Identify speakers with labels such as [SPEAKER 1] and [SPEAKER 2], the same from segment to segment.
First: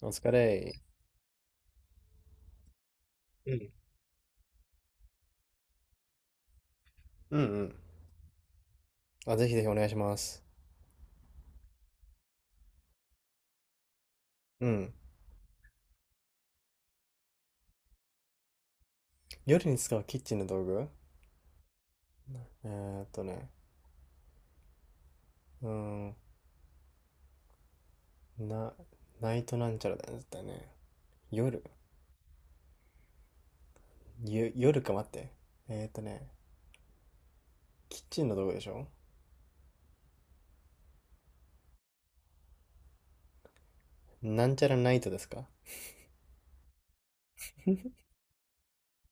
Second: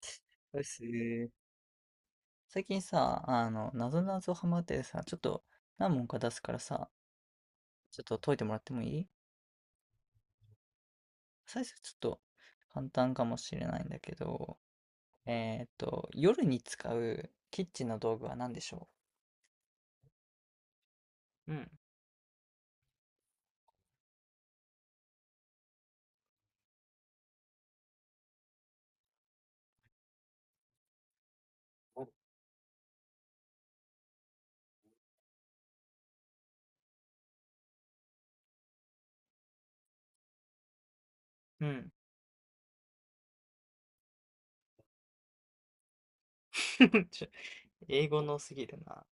[SPEAKER 1] お疲
[SPEAKER 2] で
[SPEAKER 1] れ。
[SPEAKER 2] すね。最近さ、
[SPEAKER 1] うん
[SPEAKER 2] なぞなぞハマっててさ、ちょっと何問か出すからさ、
[SPEAKER 1] うんうん。
[SPEAKER 2] ちょっと解いてもらってもいい？
[SPEAKER 1] あ、ぜひぜひお願いします。
[SPEAKER 2] 最初ちょっと簡単かもしれないんだけど、
[SPEAKER 1] うん。
[SPEAKER 2] 夜に使うキッチンの道具は何でしょ
[SPEAKER 1] 夜に使うキッチンの道具、
[SPEAKER 2] う？うん。
[SPEAKER 1] ね。うーん。な、ナイトなんちゃらだよね。絶対ね。夜。夜か、待って。ね。キッチンの道具でしょ？
[SPEAKER 2] うん。
[SPEAKER 1] なんちゃらナイトですか？
[SPEAKER 2] ちょ、 英語のすぎるな。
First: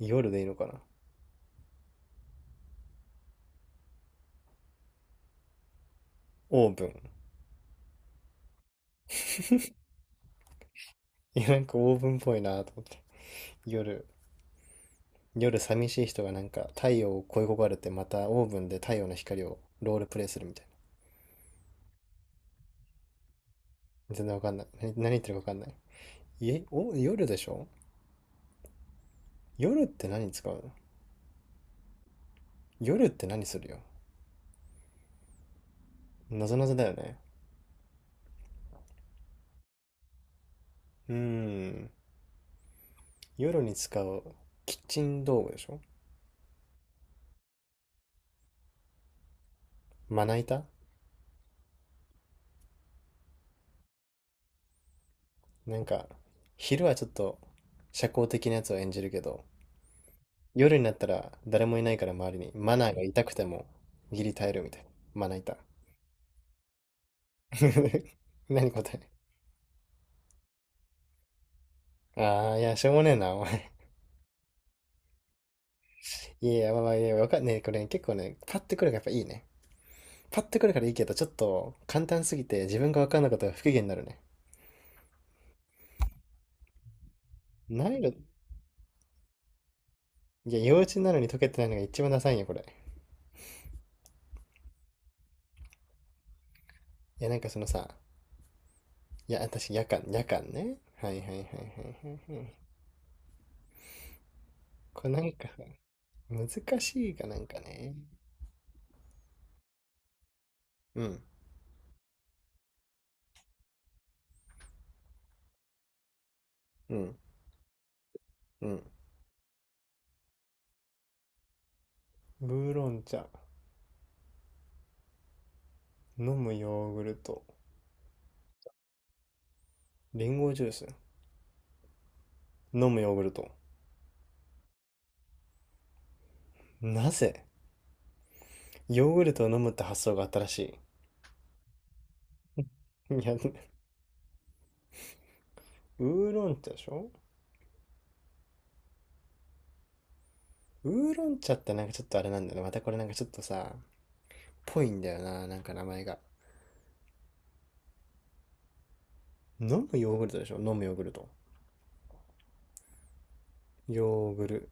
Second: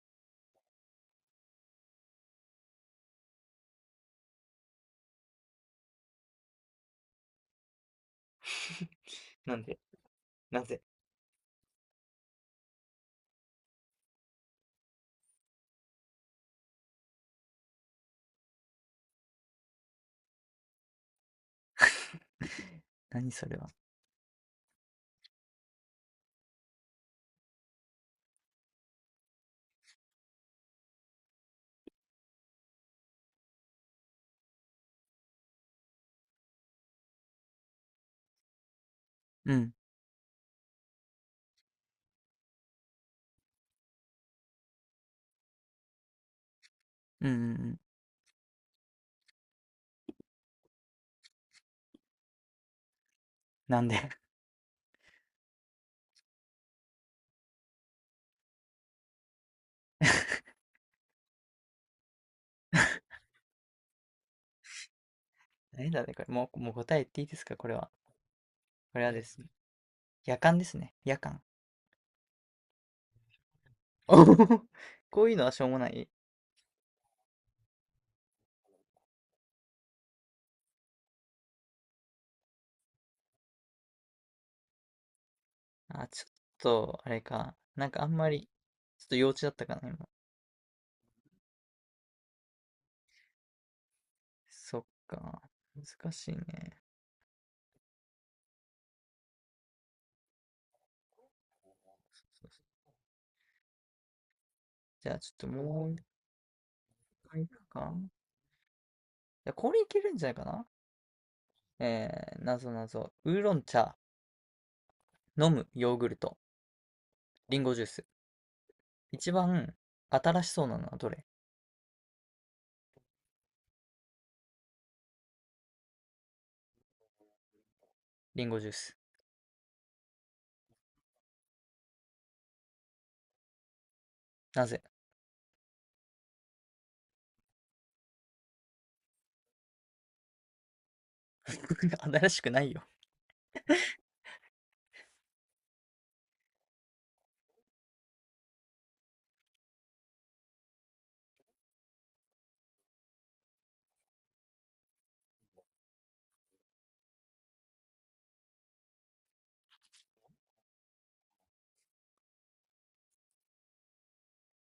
[SPEAKER 1] 夜でいいのかな。オーブン。
[SPEAKER 2] なんで？なぜ？
[SPEAKER 1] いや、なんかオーブンっぽいなと思って。夜。夜寂しい人がなんか太陽を恋焦がれてまたオーブンで太陽の光をロールプレイするみたい
[SPEAKER 2] 何それは？
[SPEAKER 1] な。全然わかんない。何言ってるかわかんない。いえ、夜でしょ？夜って何使うの？夜って何するよ。なぞなぞだよね。
[SPEAKER 2] うん、
[SPEAKER 1] うーん。夜に使うキッチン道具でしょ？
[SPEAKER 2] うん、うんうん。
[SPEAKER 1] まな板。
[SPEAKER 2] なんで？
[SPEAKER 1] なんか、昼はちょっと社交的なやつを演じるけど、夜になったら誰もいないから周りにマナーが痛くてもギリ耐えるみたいな。まな板。
[SPEAKER 2] 何だね、これ。もう答え言っていいですかこれは。
[SPEAKER 1] 何？答
[SPEAKER 2] これ
[SPEAKER 1] え？
[SPEAKER 2] はですね、夜間ですね。夜間。
[SPEAKER 1] ああー、いや、しょうもねえな、お前。
[SPEAKER 2] おほほほ、こういうのはしょうもない。
[SPEAKER 1] いやいや、まあまあ、いや、わかんねえ。これね、結構ね、パッてくるからやっぱいいね。パッとくるからいいけど、ちょっと簡単すぎて自分が分かんなかったら不機嫌になるね。
[SPEAKER 2] あ、ちょっと、あれか。なん
[SPEAKER 1] 難易
[SPEAKER 2] かあ
[SPEAKER 1] 度、
[SPEAKER 2] んまり、ちょっと幼稚だったかな、今。
[SPEAKER 1] いや、幼稚なのに解けてないのが一番ダサいんよ、これ。い
[SPEAKER 2] そっか。難しいね。
[SPEAKER 1] や、なんかそのさ、いや、私、夜間、夜間ね。はいはいはいは
[SPEAKER 2] そ
[SPEAKER 1] いは
[SPEAKER 2] う
[SPEAKER 1] いは
[SPEAKER 2] そうそう、
[SPEAKER 1] い。これ
[SPEAKER 2] じゃあ、
[SPEAKER 1] な
[SPEAKER 2] ち
[SPEAKER 1] ん
[SPEAKER 2] ょ
[SPEAKER 1] か、
[SPEAKER 2] っともう一
[SPEAKER 1] 難しいかな
[SPEAKER 2] 回
[SPEAKER 1] ん
[SPEAKER 2] い
[SPEAKER 1] か
[SPEAKER 2] く
[SPEAKER 1] ね。
[SPEAKER 2] か。いや、これいけるんじゃないかな？
[SPEAKER 1] うん、
[SPEAKER 2] えー、なぞなぞ。ウーロン茶、飲むヨーグルト、
[SPEAKER 1] うん、
[SPEAKER 2] リンゴジュース。
[SPEAKER 1] うん。
[SPEAKER 2] 一番新しそうなのはどれ？
[SPEAKER 1] ウーロン茶、飲むヨーグルト、
[SPEAKER 2] リンゴジュース。
[SPEAKER 1] リンゴジュース、飲むヨーグルト。
[SPEAKER 2] なぜ？
[SPEAKER 1] なぜ、ヨーグルトを飲むって発想があったらし
[SPEAKER 2] 新しくないよ。
[SPEAKER 1] い。いや、ウーロン茶でしょ？ウーロン茶ってなんかちょっとあれなんだよね、またこれなんかちょっとさ、ぽいんだよな、なんか名前が。飲むヨーグルトでしょ？飲むヨーグルト。ヨーグル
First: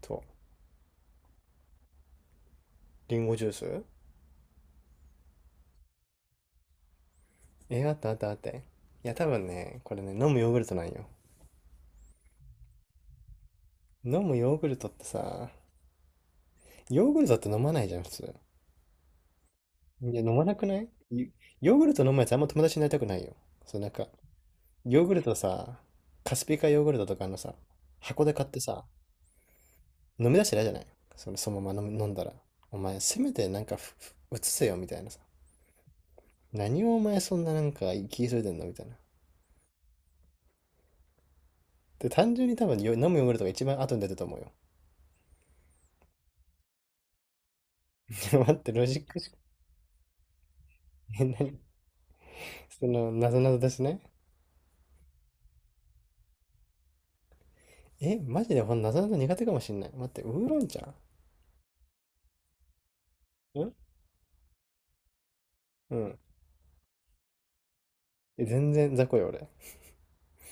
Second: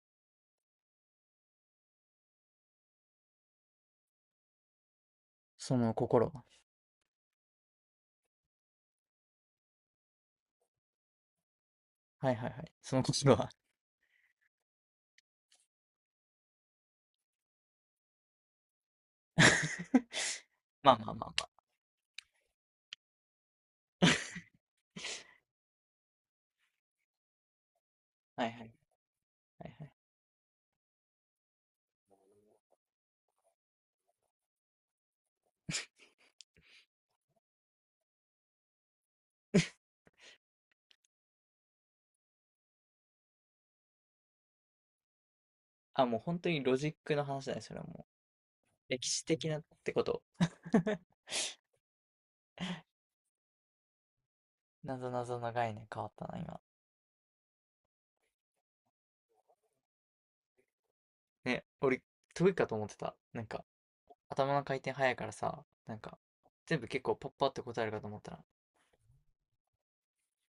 [SPEAKER 1] ト。リンゴジュース。
[SPEAKER 2] その心は。
[SPEAKER 1] え、あったあったあった。いや、多分ね、これね、飲むヨーグルトなんよ。
[SPEAKER 2] はいはいはい。その心は。
[SPEAKER 1] 飲むヨーグルトってさ、ヨーグルトって飲まないじゃん、普通。いや、飲まなくな い
[SPEAKER 2] まあまあま
[SPEAKER 1] ヨ
[SPEAKER 2] あま
[SPEAKER 1] ヨーグルト飲むやつあんま友達になりたくないよ。そう、なんか、ヨーグルトさ、カスピカヨーグルトとかのさ、箱で
[SPEAKER 2] あ。
[SPEAKER 1] 買
[SPEAKER 2] は
[SPEAKER 1] っ
[SPEAKER 2] いは
[SPEAKER 1] て
[SPEAKER 2] い。
[SPEAKER 1] さ、
[SPEAKER 2] はいはい。
[SPEAKER 1] 飲み出してないじゃない、そのまま飲んだら。お前、せめてなんかうつせよみたいなさ。何をお前そんななんか気急いでんのみたいな。で、単純に多分飲むヨーグルトが一番後に出てると思うよ。
[SPEAKER 2] あ、もう本当にロジックの話だね、それはもう。
[SPEAKER 1] 待って、ロジッ
[SPEAKER 2] 歴
[SPEAKER 1] ク
[SPEAKER 2] 史
[SPEAKER 1] しか、
[SPEAKER 2] 的なってこと。
[SPEAKER 1] え、なに？その、なぞなぞですね。
[SPEAKER 2] なぞなぞの概念変わったな、今。
[SPEAKER 1] え、マジでほんなぞなぞ苦手かもしんない。待って、ウーロン茶ん、
[SPEAKER 2] ね、俺、得意かと思ってた。なんか、頭の回転早いからさ、
[SPEAKER 1] う
[SPEAKER 2] なん
[SPEAKER 1] ん。
[SPEAKER 2] か、全部結構パッパって答えるかと思った
[SPEAKER 1] え、
[SPEAKER 2] ら、
[SPEAKER 1] 全然雑魚よ、俺。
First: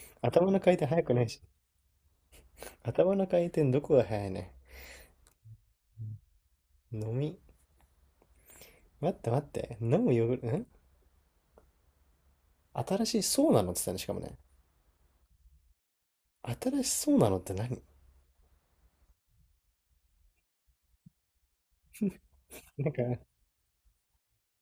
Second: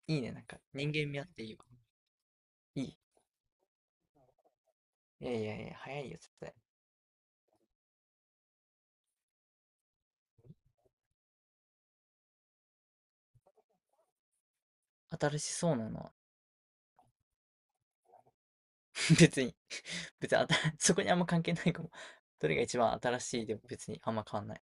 [SPEAKER 2] いいね、なん
[SPEAKER 1] 頭の
[SPEAKER 2] か、
[SPEAKER 1] 回転
[SPEAKER 2] 人
[SPEAKER 1] 速
[SPEAKER 2] 間
[SPEAKER 1] くな
[SPEAKER 2] 味あっ
[SPEAKER 1] いし。
[SPEAKER 2] ていいわ。いい。
[SPEAKER 1] 頭の回転どこが速いね。
[SPEAKER 2] いやいやいや、早いよ、絶対。
[SPEAKER 1] 飲み。待って待って。飲むヨーグルト、新しいそうなのって言ったね、しかもね。
[SPEAKER 2] 新しそうなのは、
[SPEAKER 1] 新しそうなのって何？
[SPEAKER 2] 別に、別にあた、そこにあんま関係ないかも。どれが一
[SPEAKER 1] なん
[SPEAKER 2] 番
[SPEAKER 1] か、
[SPEAKER 2] 新しいでも別にあんま変わんない。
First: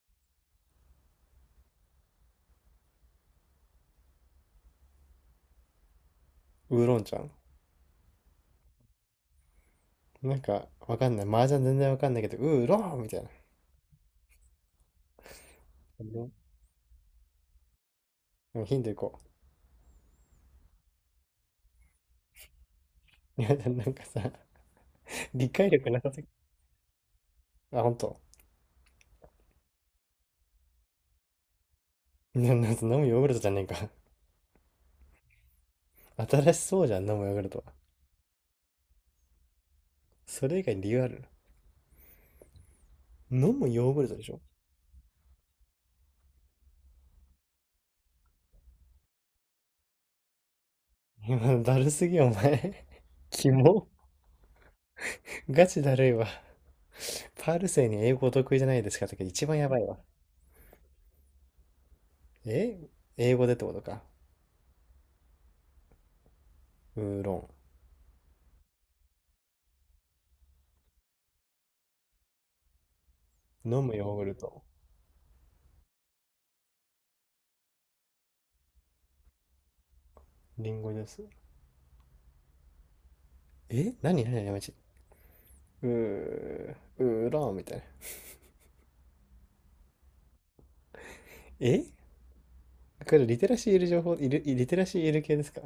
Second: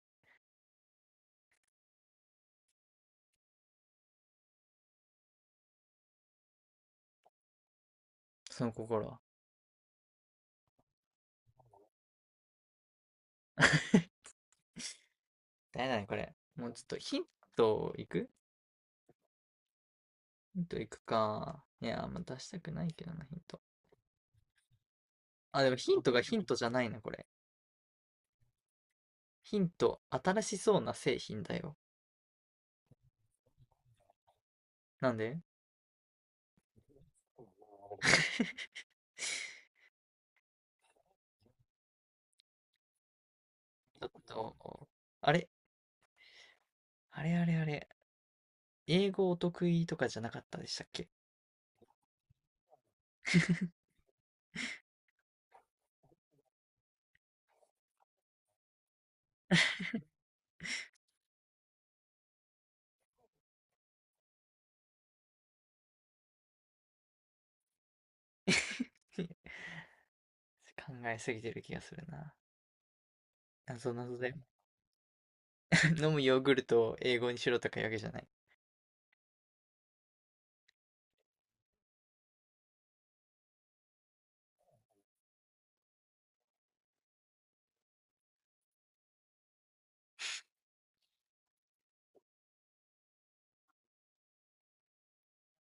[SPEAKER 1] ウーロンちゃん。
[SPEAKER 2] その心は。
[SPEAKER 1] なんか、わかんない。麻雀全然わかんないけど、ウーロンみたいな。
[SPEAKER 2] 誰だね、こ
[SPEAKER 1] う
[SPEAKER 2] れ。もうちょっとヒントいく、
[SPEAKER 1] ん、ヒントいこ
[SPEAKER 2] ヒントいくか。いやー、まあ出したくないけどな、ヒン
[SPEAKER 1] う。いや、
[SPEAKER 2] ト。
[SPEAKER 1] なんかさ、理
[SPEAKER 2] あ、で
[SPEAKER 1] 解
[SPEAKER 2] も
[SPEAKER 1] 力
[SPEAKER 2] ヒ
[SPEAKER 1] な
[SPEAKER 2] ント
[SPEAKER 1] さす
[SPEAKER 2] が
[SPEAKER 1] ぎ。
[SPEAKER 2] ヒントじゃないな、これ。
[SPEAKER 1] あ、ほんと？
[SPEAKER 2] ヒント、新しそうな製品だよ。
[SPEAKER 1] な、なんか飲むヨーグルトじゃねえか。
[SPEAKER 2] なんで？
[SPEAKER 1] 新しそうじゃん、飲むヨーグルト
[SPEAKER 2] ち
[SPEAKER 1] は。それ以外に理由ある？飲むヨーグ
[SPEAKER 2] ょ
[SPEAKER 1] ル
[SPEAKER 2] っ
[SPEAKER 1] トでしょ？
[SPEAKER 2] と、あれあれあれあれ。英語お得意とかじゃなかったでしたっけ？
[SPEAKER 1] いや、だるすぎ、お前。キモ。ガチだるいわ。パールセに英語お得意じゃないですかとか一番やばいわ。え、英語でってことか。ウーロ
[SPEAKER 2] 考えすぎてる気がするな。
[SPEAKER 1] ン。飲
[SPEAKER 2] 謎
[SPEAKER 1] むヨー
[SPEAKER 2] 謎
[SPEAKER 1] グ
[SPEAKER 2] だ
[SPEAKER 1] ル
[SPEAKER 2] よ。
[SPEAKER 1] ト。
[SPEAKER 2] 飲むヨーグルトを英語にしろとかいうわけじゃない。
[SPEAKER 1] リンゴジュース。え、何何何やめち。うー、うーらーみたいな。え、これリテラシーいる情報、いる、リテラシーいる系ですか？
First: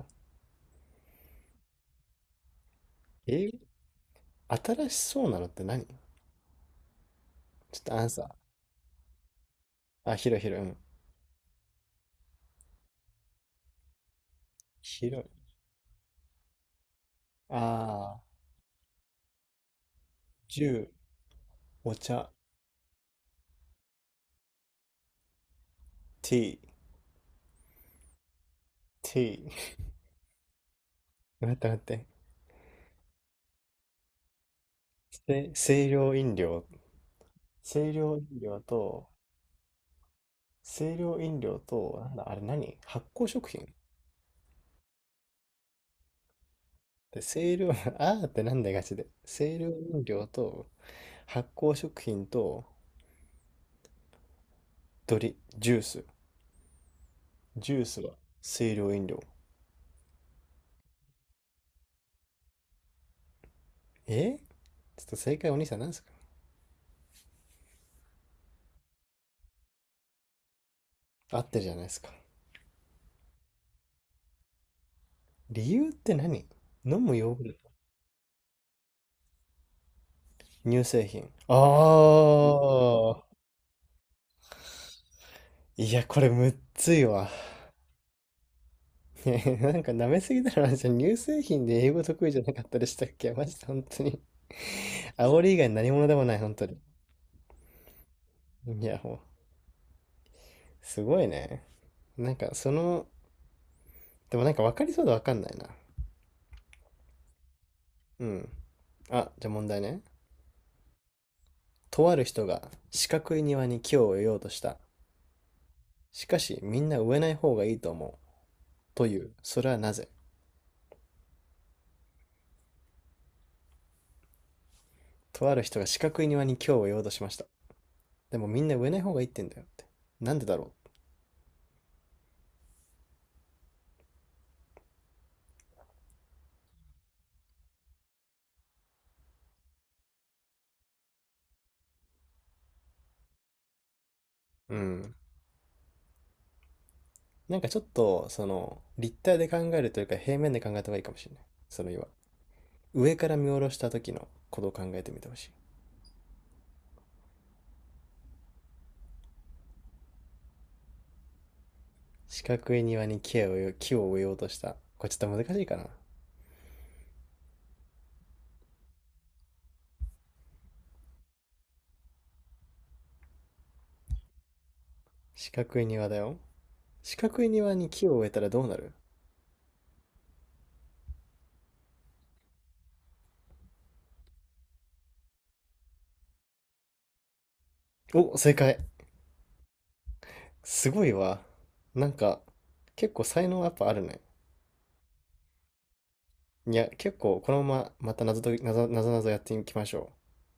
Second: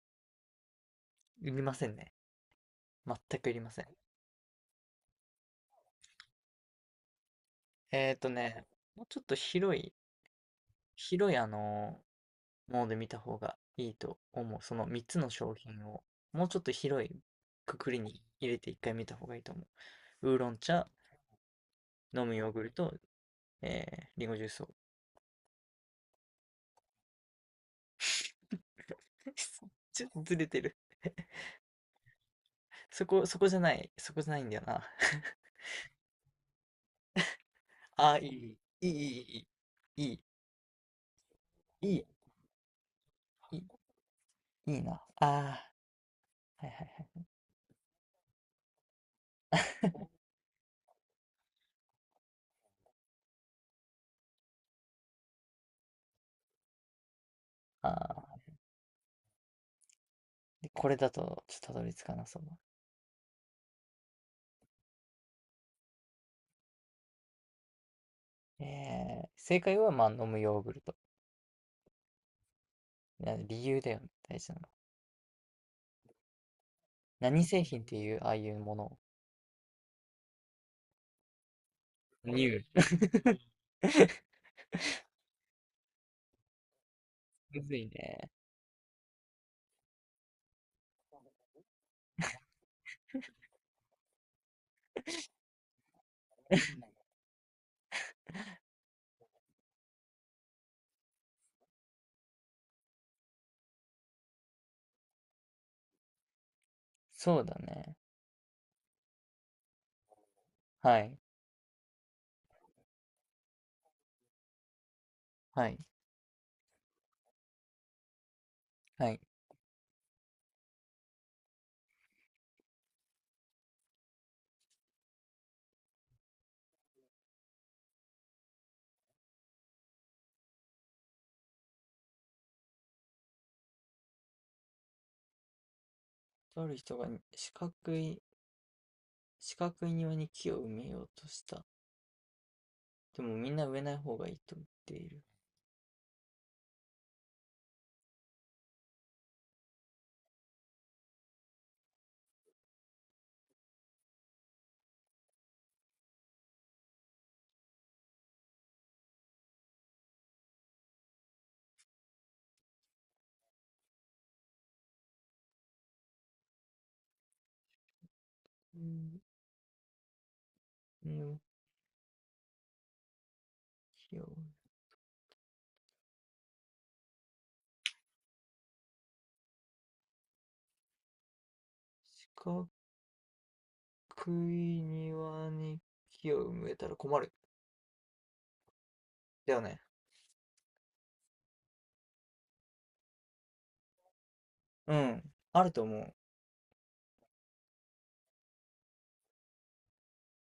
[SPEAKER 2] いりませんね。全く
[SPEAKER 1] え、
[SPEAKER 2] いりません。
[SPEAKER 1] 新しそうなのって何？ちょっとアン
[SPEAKER 2] えっ
[SPEAKER 1] サ
[SPEAKER 2] と
[SPEAKER 1] ー。
[SPEAKER 2] ね、もうちょっと広い、
[SPEAKER 1] あ、広い広い。うん。
[SPEAKER 2] 広いあのモーで見た方がいいと思う。その3
[SPEAKER 1] 広
[SPEAKER 2] つの
[SPEAKER 1] い。
[SPEAKER 2] 商品を、もうちょっと広い
[SPEAKER 1] あ
[SPEAKER 2] くくりに
[SPEAKER 1] ー、
[SPEAKER 2] 入れて一回見た方がいいと思う。ウーロン
[SPEAKER 1] ジュ
[SPEAKER 2] 茶、
[SPEAKER 1] ー、お
[SPEAKER 2] 飲
[SPEAKER 1] 茶、
[SPEAKER 2] むヨーグルト、えー、リンゴジュースを。
[SPEAKER 1] ティー、ティ ー。
[SPEAKER 2] ちょっとずれてる。
[SPEAKER 1] 待って待って。
[SPEAKER 2] そこ、そこじゃない。そこじゃないんだよな。
[SPEAKER 1] せ清涼飲料。清
[SPEAKER 2] あ
[SPEAKER 1] 涼
[SPEAKER 2] ー、
[SPEAKER 1] 飲
[SPEAKER 2] いい、
[SPEAKER 1] 料
[SPEAKER 2] いい、
[SPEAKER 1] と、
[SPEAKER 2] いい、いい、
[SPEAKER 1] 清涼飲料
[SPEAKER 2] い
[SPEAKER 1] と、
[SPEAKER 2] い、
[SPEAKER 1] なんだ、あれ、何？発酵食
[SPEAKER 2] いい、
[SPEAKER 1] 品
[SPEAKER 2] いいな。あー、はいはい
[SPEAKER 1] で、
[SPEAKER 2] はい。
[SPEAKER 1] 清涼、あーってなんだガチで。清涼飲料と、発酵食品と、ジュース。ジュースは
[SPEAKER 2] あ
[SPEAKER 1] 清涼飲料。
[SPEAKER 2] ー、でこれだと、ちょっとたどり着かなそうだ。
[SPEAKER 1] え、ちょっと正解お兄さん何ですか？
[SPEAKER 2] えー、正解は、まあ、飲むヨーグルト。
[SPEAKER 1] 合ってるじゃないですか。
[SPEAKER 2] いや理由だよね、大事なの。
[SPEAKER 1] 理由って何？飲むヨー
[SPEAKER 2] 何
[SPEAKER 1] グル
[SPEAKER 2] 製
[SPEAKER 1] ト。
[SPEAKER 2] 品っていう、ああいうもの。
[SPEAKER 1] 乳製品。
[SPEAKER 2] ニュー。
[SPEAKER 1] ああ。いや、これむっついわ。
[SPEAKER 2] むずいね。
[SPEAKER 1] なんか舐めすぎだろ、じゃん。乳製品で英語得意じゃなかったでしたっけ？マジで本当に。煽り以外何者でもない、本当に。いや、もう、すごいね。なんかその、でもなんか分かりそうで分かんないな。
[SPEAKER 2] そうだね。
[SPEAKER 1] うん。あ、じゃあ問題ね。
[SPEAKER 2] はい。
[SPEAKER 1] とある人が四角い庭に木を植えようとした。
[SPEAKER 2] はい。
[SPEAKER 1] しかし、みんな植えない方がいいと思う、と
[SPEAKER 2] は
[SPEAKER 1] い
[SPEAKER 2] い。
[SPEAKER 1] う。それはなぜ？とある人が四角い庭に今日を言おうとしました。でもみんな植えない方がいいってんだよって。なんでだろ
[SPEAKER 2] とある人が四角い、四角い庭に木を埋めようとした。でもみんな植えない方がいいと言っ
[SPEAKER 1] う。う
[SPEAKER 2] てい
[SPEAKER 1] ん。
[SPEAKER 2] る。
[SPEAKER 1] なんかちょっと、その、立体で考えるというか平面で考えた方がいいかもしれない。その岩。上から見下ろした時のことを考えてみてほしい。四角い庭に木を植えようとした。これちょっと難しいかな。
[SPEAKER 2] うん、の木を、
[SPEAKER 1] 四角い庭だよ。四角い庭に木を植えたらどうなる？
[SPEAKER 2] 四角い庭に木を埋めたら困る。
[SPEAKER 1] お、正解。
[SPEAKER 2] だよね。
[SPEAKER 1] すごいわ。なんか、結構才能やっぱあるね。
[SPEAKER 2] うん。あると思う。
[SPEAKER 1] いや、結構、このまままた謎と、謎、謎々やっていきましょ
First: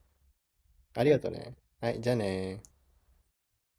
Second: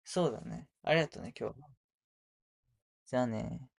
[SPEAKER 2] そうだね。あ
[SPEAKER 1] う。
[SPEAKER 2] り
[SPEAKER 1] あ
[SPEAKER 2] が
[SPEAKER 1] りが
[SPEAKER 2] とう
[SPEAKER 1] と
[SPEAKER 2] ね、今
[SPEAKER 1] ね。
[SPEAKER 2] 日は。
[SPEAKER 1] はい、じゃあね
[SPEAKER 2] じゃあね。